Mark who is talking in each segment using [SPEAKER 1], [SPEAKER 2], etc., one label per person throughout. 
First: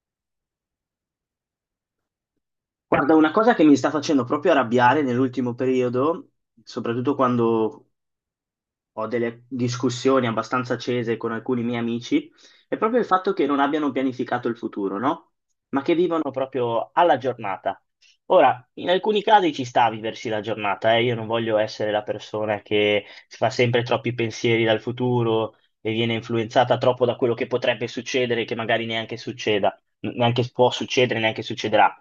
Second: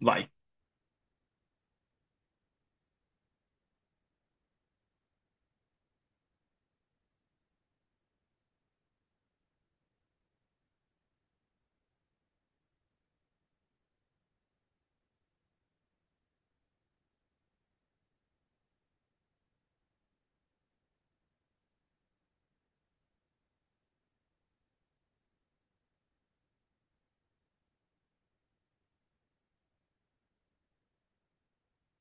[SPEAKER 1] Vai.
[SPEAKER 2] Guarda, una cosa che mi sta facendo proprio arrabbiare nell'ultimo periodo, soprattutto quando ho delle discussioni abbastanza accese con alcuni miei amici, è proprio il fatto che non abbiano pianificato il futuro, no? Ma che vivono proprio alla giornata. Ora, in alcuni casi ci sta a viversi la giornata, eh? Io non voglio essere la persona che si fa sempre troppi pensieri dal futuro e viene influenzata troppo da quello che potrebbe succedere, che magari neanche succeda, neanche può succedere, neanche succederà.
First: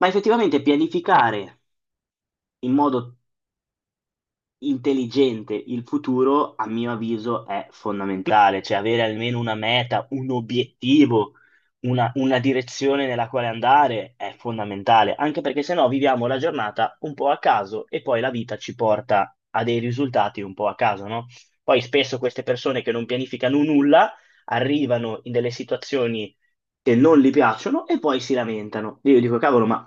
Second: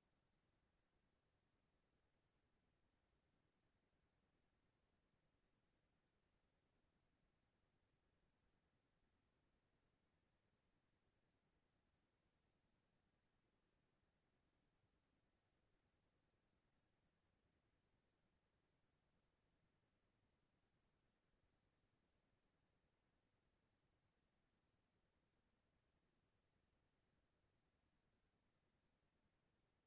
[SPEAKER 2] Ma effettivamente pianificare in modo intelligente il futuro, a mio avviso, è fondamentale, cioè avere almeno una meta, un obiettivo, una direzione nella quale andare è fondamentale, anche perché se no viviamo la giornata un po' a caso e poi la vita ci porta a dei risultati un po' a caso, no? Poi spesso queste persone che non pianificano nulla arrivano in delle situazioni che non gli piacciono e poi si lamentano. Io dico, cavolo, ma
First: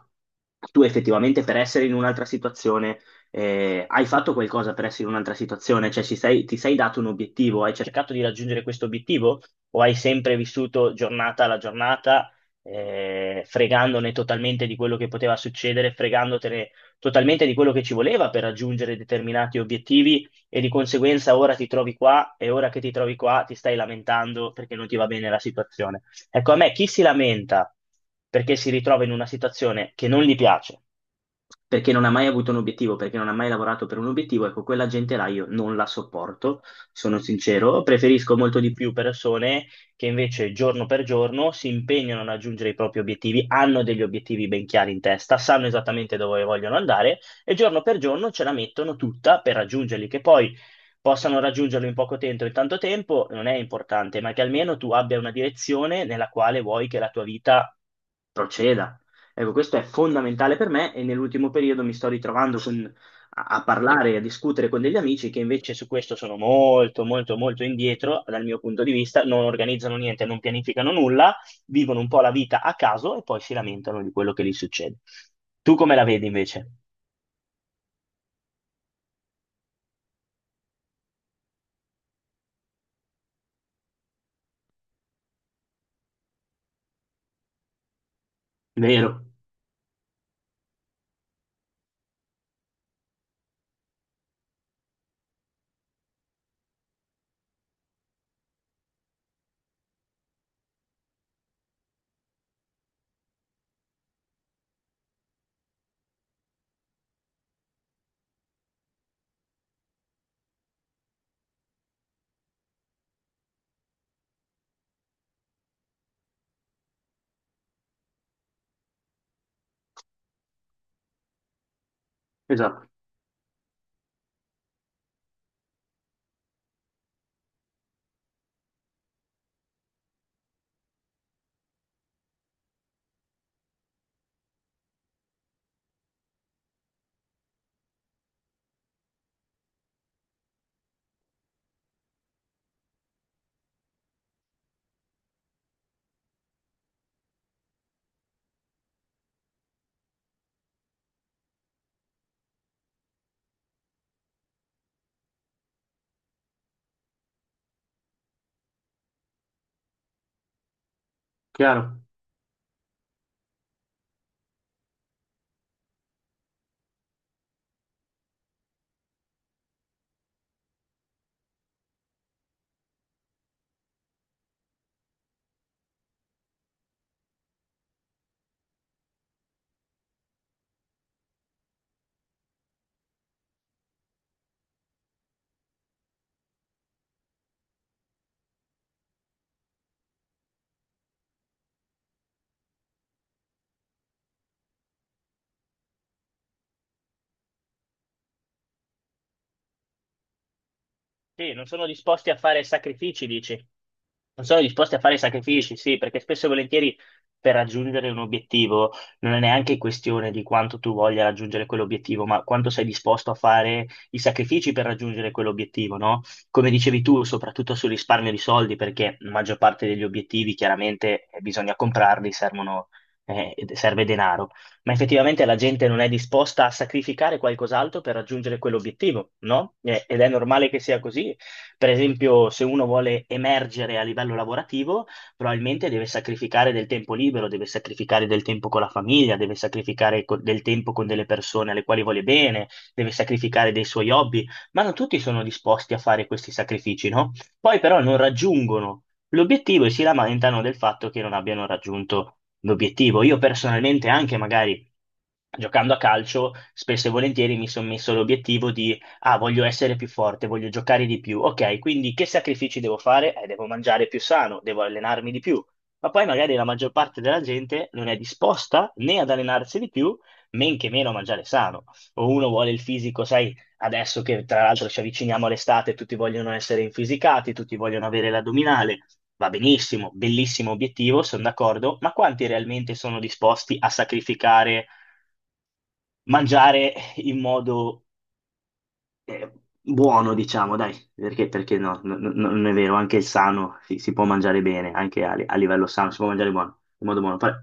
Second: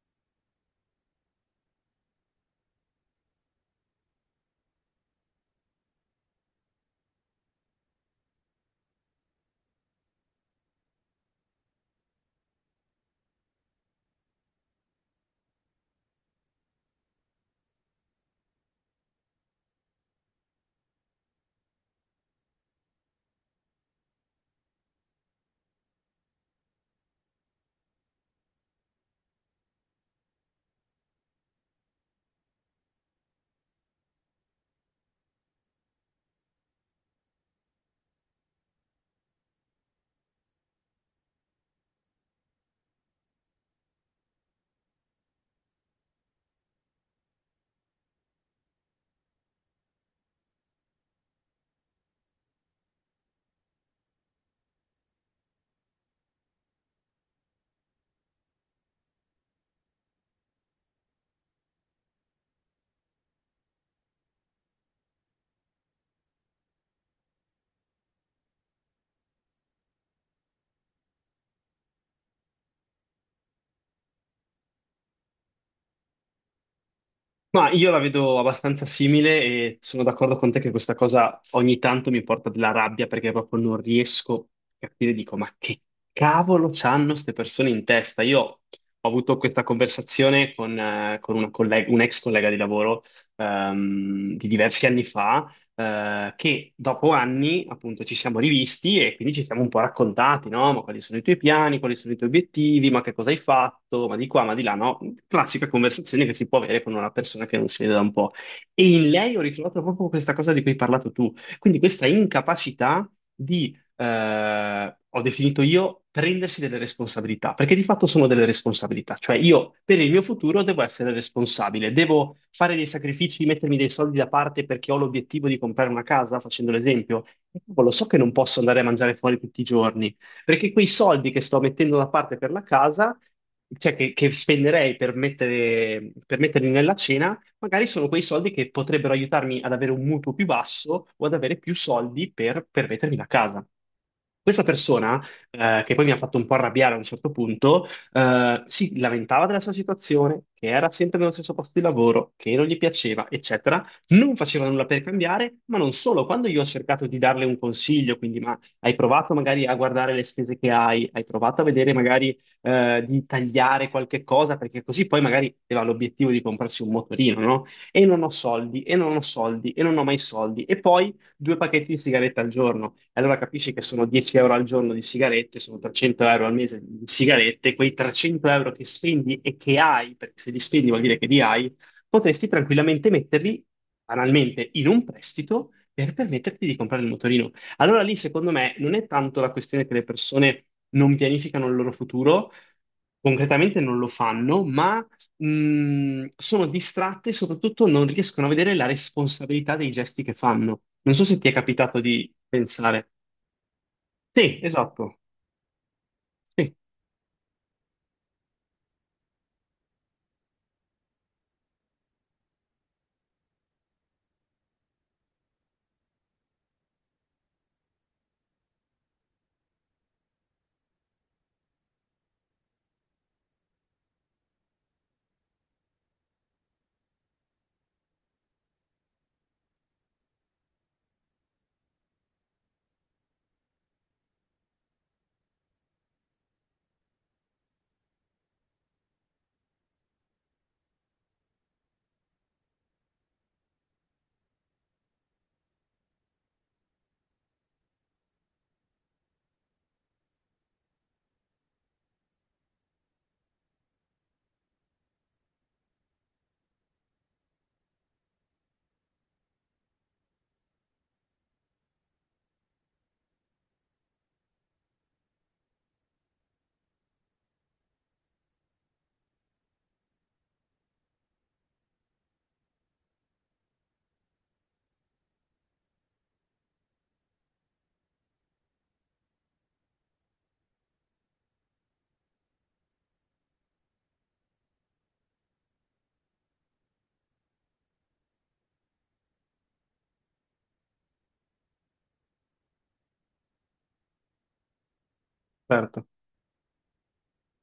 [SPEAKER 2] tu effettivamente per essere in un'altra situazione hai fatto qualcosa per essere in un'altra situazione? Cioè, ti sei dato un obiettivo? Hai cercato di raggiungere questo obiettivo? O hai sempre vissuto giornata alla giornata, fregandone totalmente di quello che poteva succedere, fregandotene totalmente di quello che ci voleva per raggiungere determinati obiettivi e di conseguenza ora ti trovi qua e ora che ti trovi qua ti stai lamentando perché non ti va bene la situazione. Ecco, a me chi si lamenta perché si ritrova in una situazione che non gli piace, perché non ha mai avuto un obiettivo, perché non ha mai lavorato per un obiettivo, ecco, quella gente là io non la sopporto, sono sincero, preferisco molto di più persone che invece giorno per giorno si impegnano a raggiungere i propri obiettivi, hanno degli obiettivi ben chiari in testa, sanno esattamente dove vogliono andare e giorno per giorno ce la mettono tutta per raggiungerli, che poi possano raggiungerlo in poco tempo o in tanto tempo non è importante, ma che almeno tu abbia una direzione nella quale vuoi che la tua vita proceda. Ecco, questo è fondamentale per me e nell'ultimo periodo mi sto ritrovando a parlare e a discutere con degli amici che invece su questo sono molto, molto, molto indietro dal mio punto di vista, non organizzano niente, non pianificano nulla, vivono un po' la vita a caso e poi si lamentano di quello che gli succede. Tu come la vedi invece?
[SPEAKER 1] Ma io la vedo abbastanza simile e sono d'accordo con te che questa cosa ogni tanto mi porta della rabbia perché proprio non riesco a capire, dico, ma che cavolo c'hanno queste persone in testa? Io ho
[SPEAKER 2] Vero,
[SPEAKER 1] avuto questa conversazione con una un ex collega di lavoro, di diversi anni fa, che dopo anni appunto ci siamo rivisti e quindi ci siamo un po' raccontati, no? Ma quali sono i tuoi piani, quali sono i tuoi obiettivi, ma che cosa hai fatto, ma di qua, ma di là, no? Classica conversazione che si può avere con una persona che non si vede da un po'. E in lei ho ritrovato proprio questa cosa di cui hai parlato tu, quindi questa incapacità di, ho definito io, prendersi delle responsabilità, perché di fatto sono delle responsabilità, cioè io per il mio futuro devo essere responsabile, devo fare dei
[SPEAKER 2] esatto,
[SPEAKER 1] sacrifici, mettermi dei soldi da parte perché ho l'obiettivo di comprare una casa, facendo l'esempio. E cavolo, so che non posso andare a mangiare fuori tutti i giorni, perché quei soldi che sto mettendo da parte per la casa, cioè che spenderei per per metterli nella cena, magari sono quei soldi che potrebbero aiutarmi ad avere un mutuo più basso o ad avere più soldi per permettermi la casa. Questa persona, che poi mi ha fatto un po' arrabbiare a un certo punto, si lamentava della sua situazione, che era sempre nello stesso posto di lavoro, che non gli piaceva, eccetera. Non faceva nulla per cambiare, ma non solo. Quando io ho cercato di darle un consiglio, quindi ma hai provato magari a guardare le spese che hai, hai provato a vedere
[SPEAKER 2] chiaro.
[SPEAKER 1] magari, di tagliare qualche cosa, perché così poi magari aveva l'obiettivo di comprarsi un motorino, no? E non ho soldi, e non ho soldi, e non ho mai soldi. E poi due pacchetti di sigarette al giorno. E allora capisci che sono 10 euro al giorno di sigarette, sono 300 euro al mese di sigarette, quei 300 euro che spendi e che hai, perché se li spendi vuol dire che li hai, potresti tranquillamente metterli, banalmente, in un prestito per permetterti di comprare il motorino. Allora lì, secondo me, non è tanto la questione che le persone non pianificano il loro futuro, concretamente non lo fanno, ma sono distratte e soprattutto non riescono a vedere la responsabilità dei gesti che fanno. Non so se ti
[SPEAKER 2] Sì,
[SPEAKER 1] è
[SPEAKER 2] non sono
[SPEAKER 1] capitato
[SPEAKER 2] disposti
[SPEAKER 1] di
[SPEAKER 2] a fare
[SPEAKER 1] pensare.
[SPEAKER 2] sacrifici, dici? Non
[SPEAKER 1] Sì,
[SPEAKER 2] sono disposti a fare
[SPEAKER 1] esatto.
[SPEAKER 2] sacrifici, sì, perché spesso e
[SPEAKER 1] Sì,
[SPEAKER 2] volentieri per raggiungere un obiettivo non è neanche questione di quanto tu voglia raggiungere quell'obiettivo, ma quanto sei disposto a fare i sacrifici per raggiungere quell'obiettivo, no? Come dicevi tu, soprattutto sul risparmio di soldi, perché la maggior parte degli obiettivi chiaramente bisogna comprarli, servono, serve denaro, ma effettivamente la gente non è disposta a sacrificare qualcos'altro per raggiungere quell'obiettivo, no? Ed è normale che sia così per esempio, se uno vuole emergere a livello lavorativo, probabilmente deve sacrificare del tempo libero, deve sacrificare del tempo con la famiglia, deve sacrificare del tempo con delle persone alle quali vuole bene, deve sacrificare dei suoi hobby, ma non tutti sono disposti a fare questi sacrifici, no? Poi però non raggiungono l'obiettivo e si lamentano del fatto che non abbiano raggiunto l'obiettivo. Io personalmente anche magari giocando a calcio, spesso e volentieri mi sono messo l'obiettivo di, ah, voglio essere più forte, voglio giocare di più. Ok, quindi che sacrifici devo fare? Devo mangiare più sano, devo allenarmi di più. Ma poi magari la maggior parte della gente non è disposta né ad allenarsi di più, men che meno a mangiare sano. O uno vuole il fisico, sai, adesso che tra l'altro ci avviciniamo all'estate, tutti vogliono essere infisicati, tutti vogliono avere l'addominale. Va benissimo, bellissimo obiettivo, sono d'accordo, ma quanti realmente sono disposti a sacrificare? Mangiare in modo eh, buono, diciamo, dai, perché, perché no, no, non è vero, anche il sano si può mangiare bene, anche a livello
[SPEAKER 1] certo.
[SPEAKER 2] sano si può mangiare buono, in modo buono. Però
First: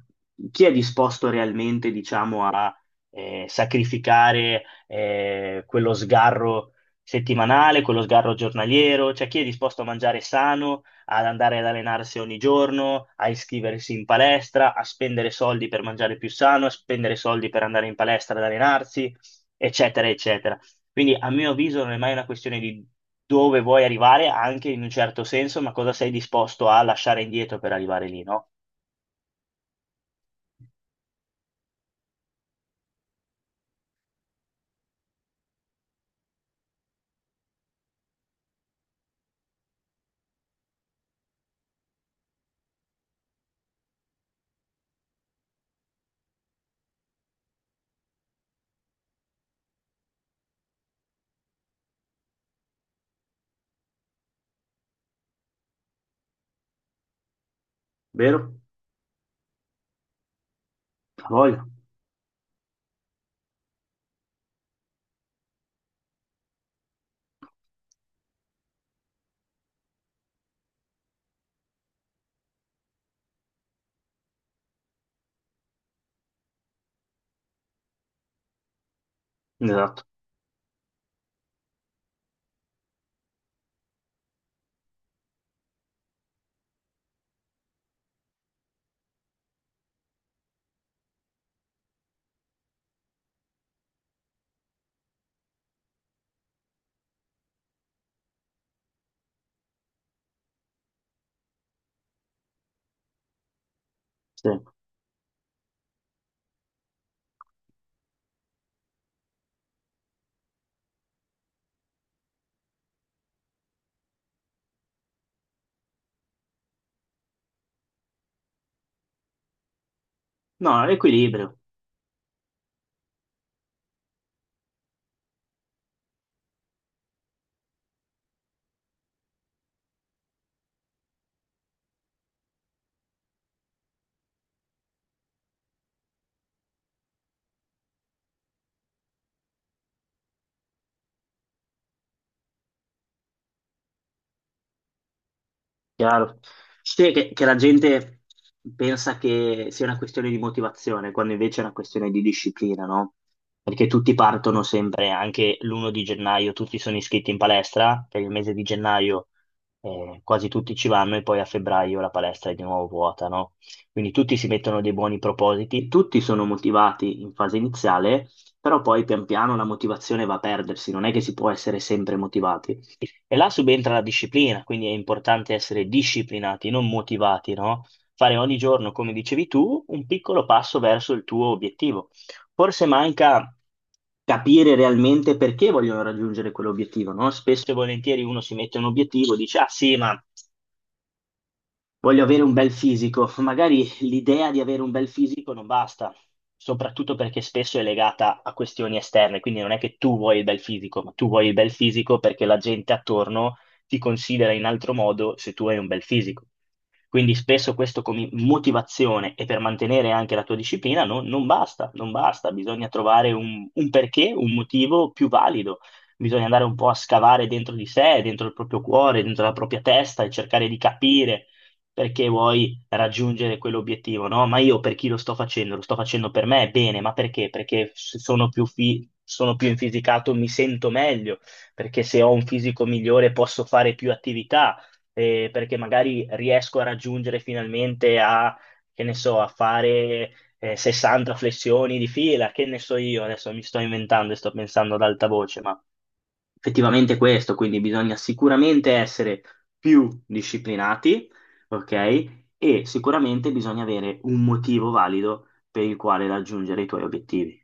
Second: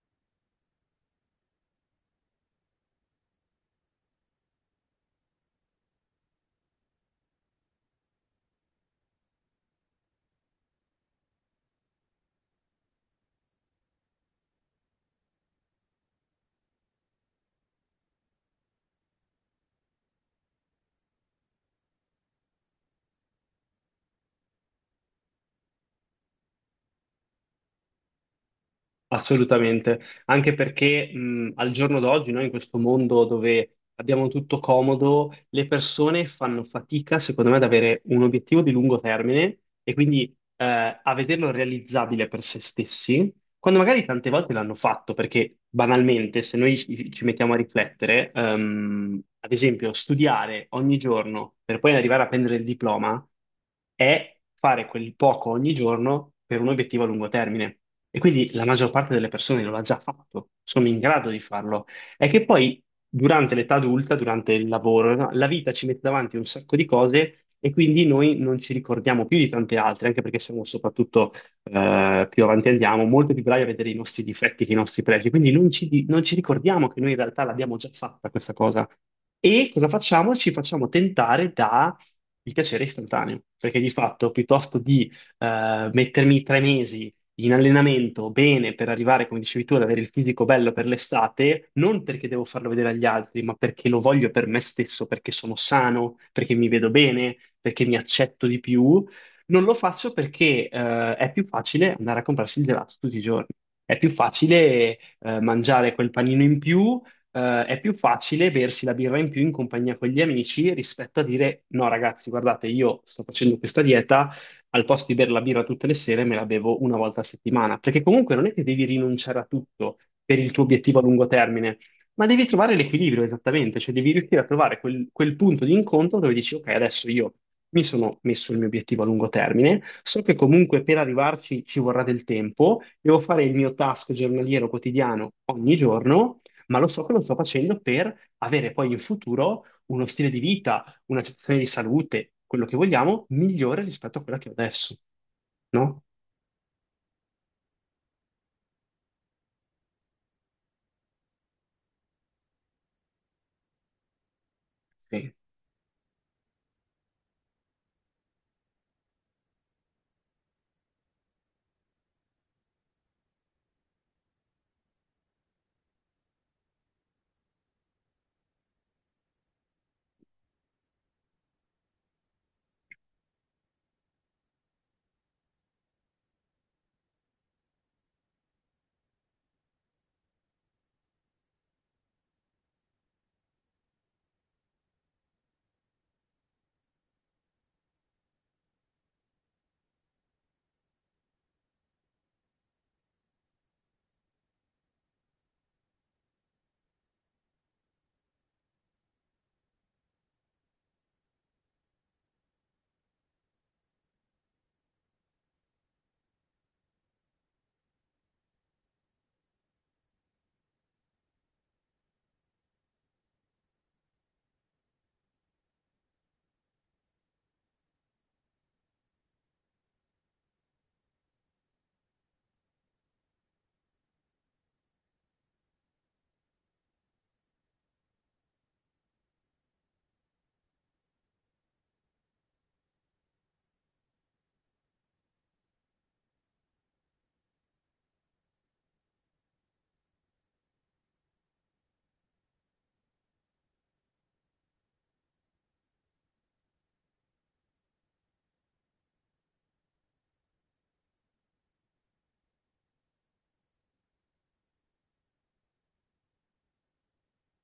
[SPEAKER 2] chi è disposto realmente, diciamo, a sacrificare quello sgarro settimanale, quello sgarro giornaliero? Cioè chi è disposto a mangiare sano, ad andare ad allenarsi ogni giorno, a iscriversi in palestra, a spendere soldi per mangiare più sano, a spendere soldi per andare in palestra ad allenarsi? Eccetera, eccetera. Quindi a mio avviso non è mai una questione di dove vuoi arrivare, anche in un certo senso, ma cosa sei disposto a lasciare indietro per arrivare lì, no?
[SPEAKER 1] Assolutamente, anche perché al giorno d'oggi, noi in questo mondo dove abbiamo tutto comodo, le persone fanno fatica, secondo me, ad avere un obiettivo di lungo termine e quindi, a vederlo realizzabile per se stessi, quando magari tante volte l'hanno fatto, perché banalmente, se noi ci mettiamo a riflettere, ad esempio, studiare ogni giorno per poi arrivare a prendere il diploma è fare quel poco ogni giorno per un obiettivo a lungo termine. E quindi
[SPEAKER 2] Vero?
[SPEAKER 1] la maggior parte delle persone lo ha già fatto, sono in
[SPEAKER 2] A
[SPEAKER 1] grado di
[SPEAKER 2] voglia.
[SPEAKER 1] farlo. È che poi durante l'età adulta, durante il lavoro, no, la vita ci mette davanti un sacco di cose e quindi noi non ci ricordiamo più di tante altre, anche perché siamo soprattutto, più avanti andiamo, molto più bravi a vedere i nostri difetti che i nostri pregi. Quindi non ci ricordiamo che noi in realtà l'abbiamo già fatta questa cosa. E cosa
[SPEAKER 2] Esatto.
[SPEAKER 1] facciamo? Ci facciamo tentare, il piacere è istantaneo, perché di fatto piuttosto di, mettermi 3 mesi in allenamento bene per arrivare, come dicevi tu, ad avere il fisico bello per l'estate, non perché devo farlo vedere agli altri, ma perché lo voglio per me stesso, perché sono sano, perché mi vedo bene, perché mi accetto di più, non lo faccio perché è più facile andare a comprarsi il gelato tutti i giorni. È più
[SPEAKER 2] Sì.
[SPEAKER 1] facile mangiare quel panino in più, è più facile bersi la birra in più in compagnia con gli amici rispetto a dire no, ragazzi, guardate, io sto facendo questa dieta, al posto di bere la birra tutte le sere me la bevo una volta a settimana, perché comunque non è che devi rinunciare a tutto per il tuo
[SPEAKER 2] No,
[SPEAKER 1] obiettivo a lungo
[SPEAKER 2] equilibrio.
[SPEAKER 1] termine, ma devi trovare l'equilibrio esattamente, cioè devi riuscire a trovare quel punto di incontro dove dici, ok, adesso io mi sono messo il mio obiettivo a lungo termine, so che comunque per arrivarci ci vorrà del tempo, devo fare il mio task giornaliero quotidiano ogni giorno, ma lo so che lo sto facendo per avere poi in futuro uno stile di vita, una situazione di salute, quello che vogliamo, migliore rispetto a quella che ho adesso, no?
[SPEAKER 2] Chiaro. Sì, che la gente pensa che sia una questione di motivazione, quando invece è una questione di disciplina, no? Perché tutti partono sempre,
[SPEAKER 1] Sì.
[SPEAKER 2] anche l'uno di gennaio, tutti sono iscritti in palestra, per il mese di gennaio quasi tutti ci vanno e poi a febbraio la palestra è di nuovo vuota, no? Quindi tutti si mettono dei buoni propositi, tutti sono motivati in fase iniziale, però poi pian piano la motivazione va a perdersi, non è che si può essere sempre motivati. E là subentra la disciplina, quindi è importante essere disciplinati, non motivati, no? Fare ogni giorno, come dicevi tu, un piccolo passo verso il tuo obiettivo. Forse manca capire realmente perché vogliono raggiungere quell'obiettivo, no? Spesso e volentieri uno si mette un obiettivo, dice, ah sì, ma voglio avere un bel fisico. Magari l'idea di avere un bel fisico non basta, soprattutto perché spesso è legata a questioni esterne, quindi non è che tu vuoi il bel fisico, ma tu vuoi il bel fisico perché la gente attorno ti considera in altro modo se tu hai un bel fisico. Quindi spesso questo come motivazione e per mantenere anche la tua disciplina non basta, non basta, bisogna trovare un perché, un motivo più valido. Bisogna andare un po' a scavare dentro di sé, dentro il proprio cuore, dentro la propria testa e cercare di capire perché vuoi raggiungere quell'obiettivo, no? Ma io per chi lo sto facendo? Lo sto facendo per me, bene, ma perché? Perché se sono più, sono più infisicato, mi sento meglio, perché se ho un fisico migliore posso fare più attività, perché magari riesco a raggiungere finalmente a, che ne so, a fare... 60 flessioni di fila, che ne so io, adesso mi sto inventando e sto pensando ad alta voce, ma effettivamente questo, quindi bisogna sicuramente essere più disciplinati, ok? E sicuramente bisogna avere un motivo valido per il quale raggiungere i tuoi obiettivi.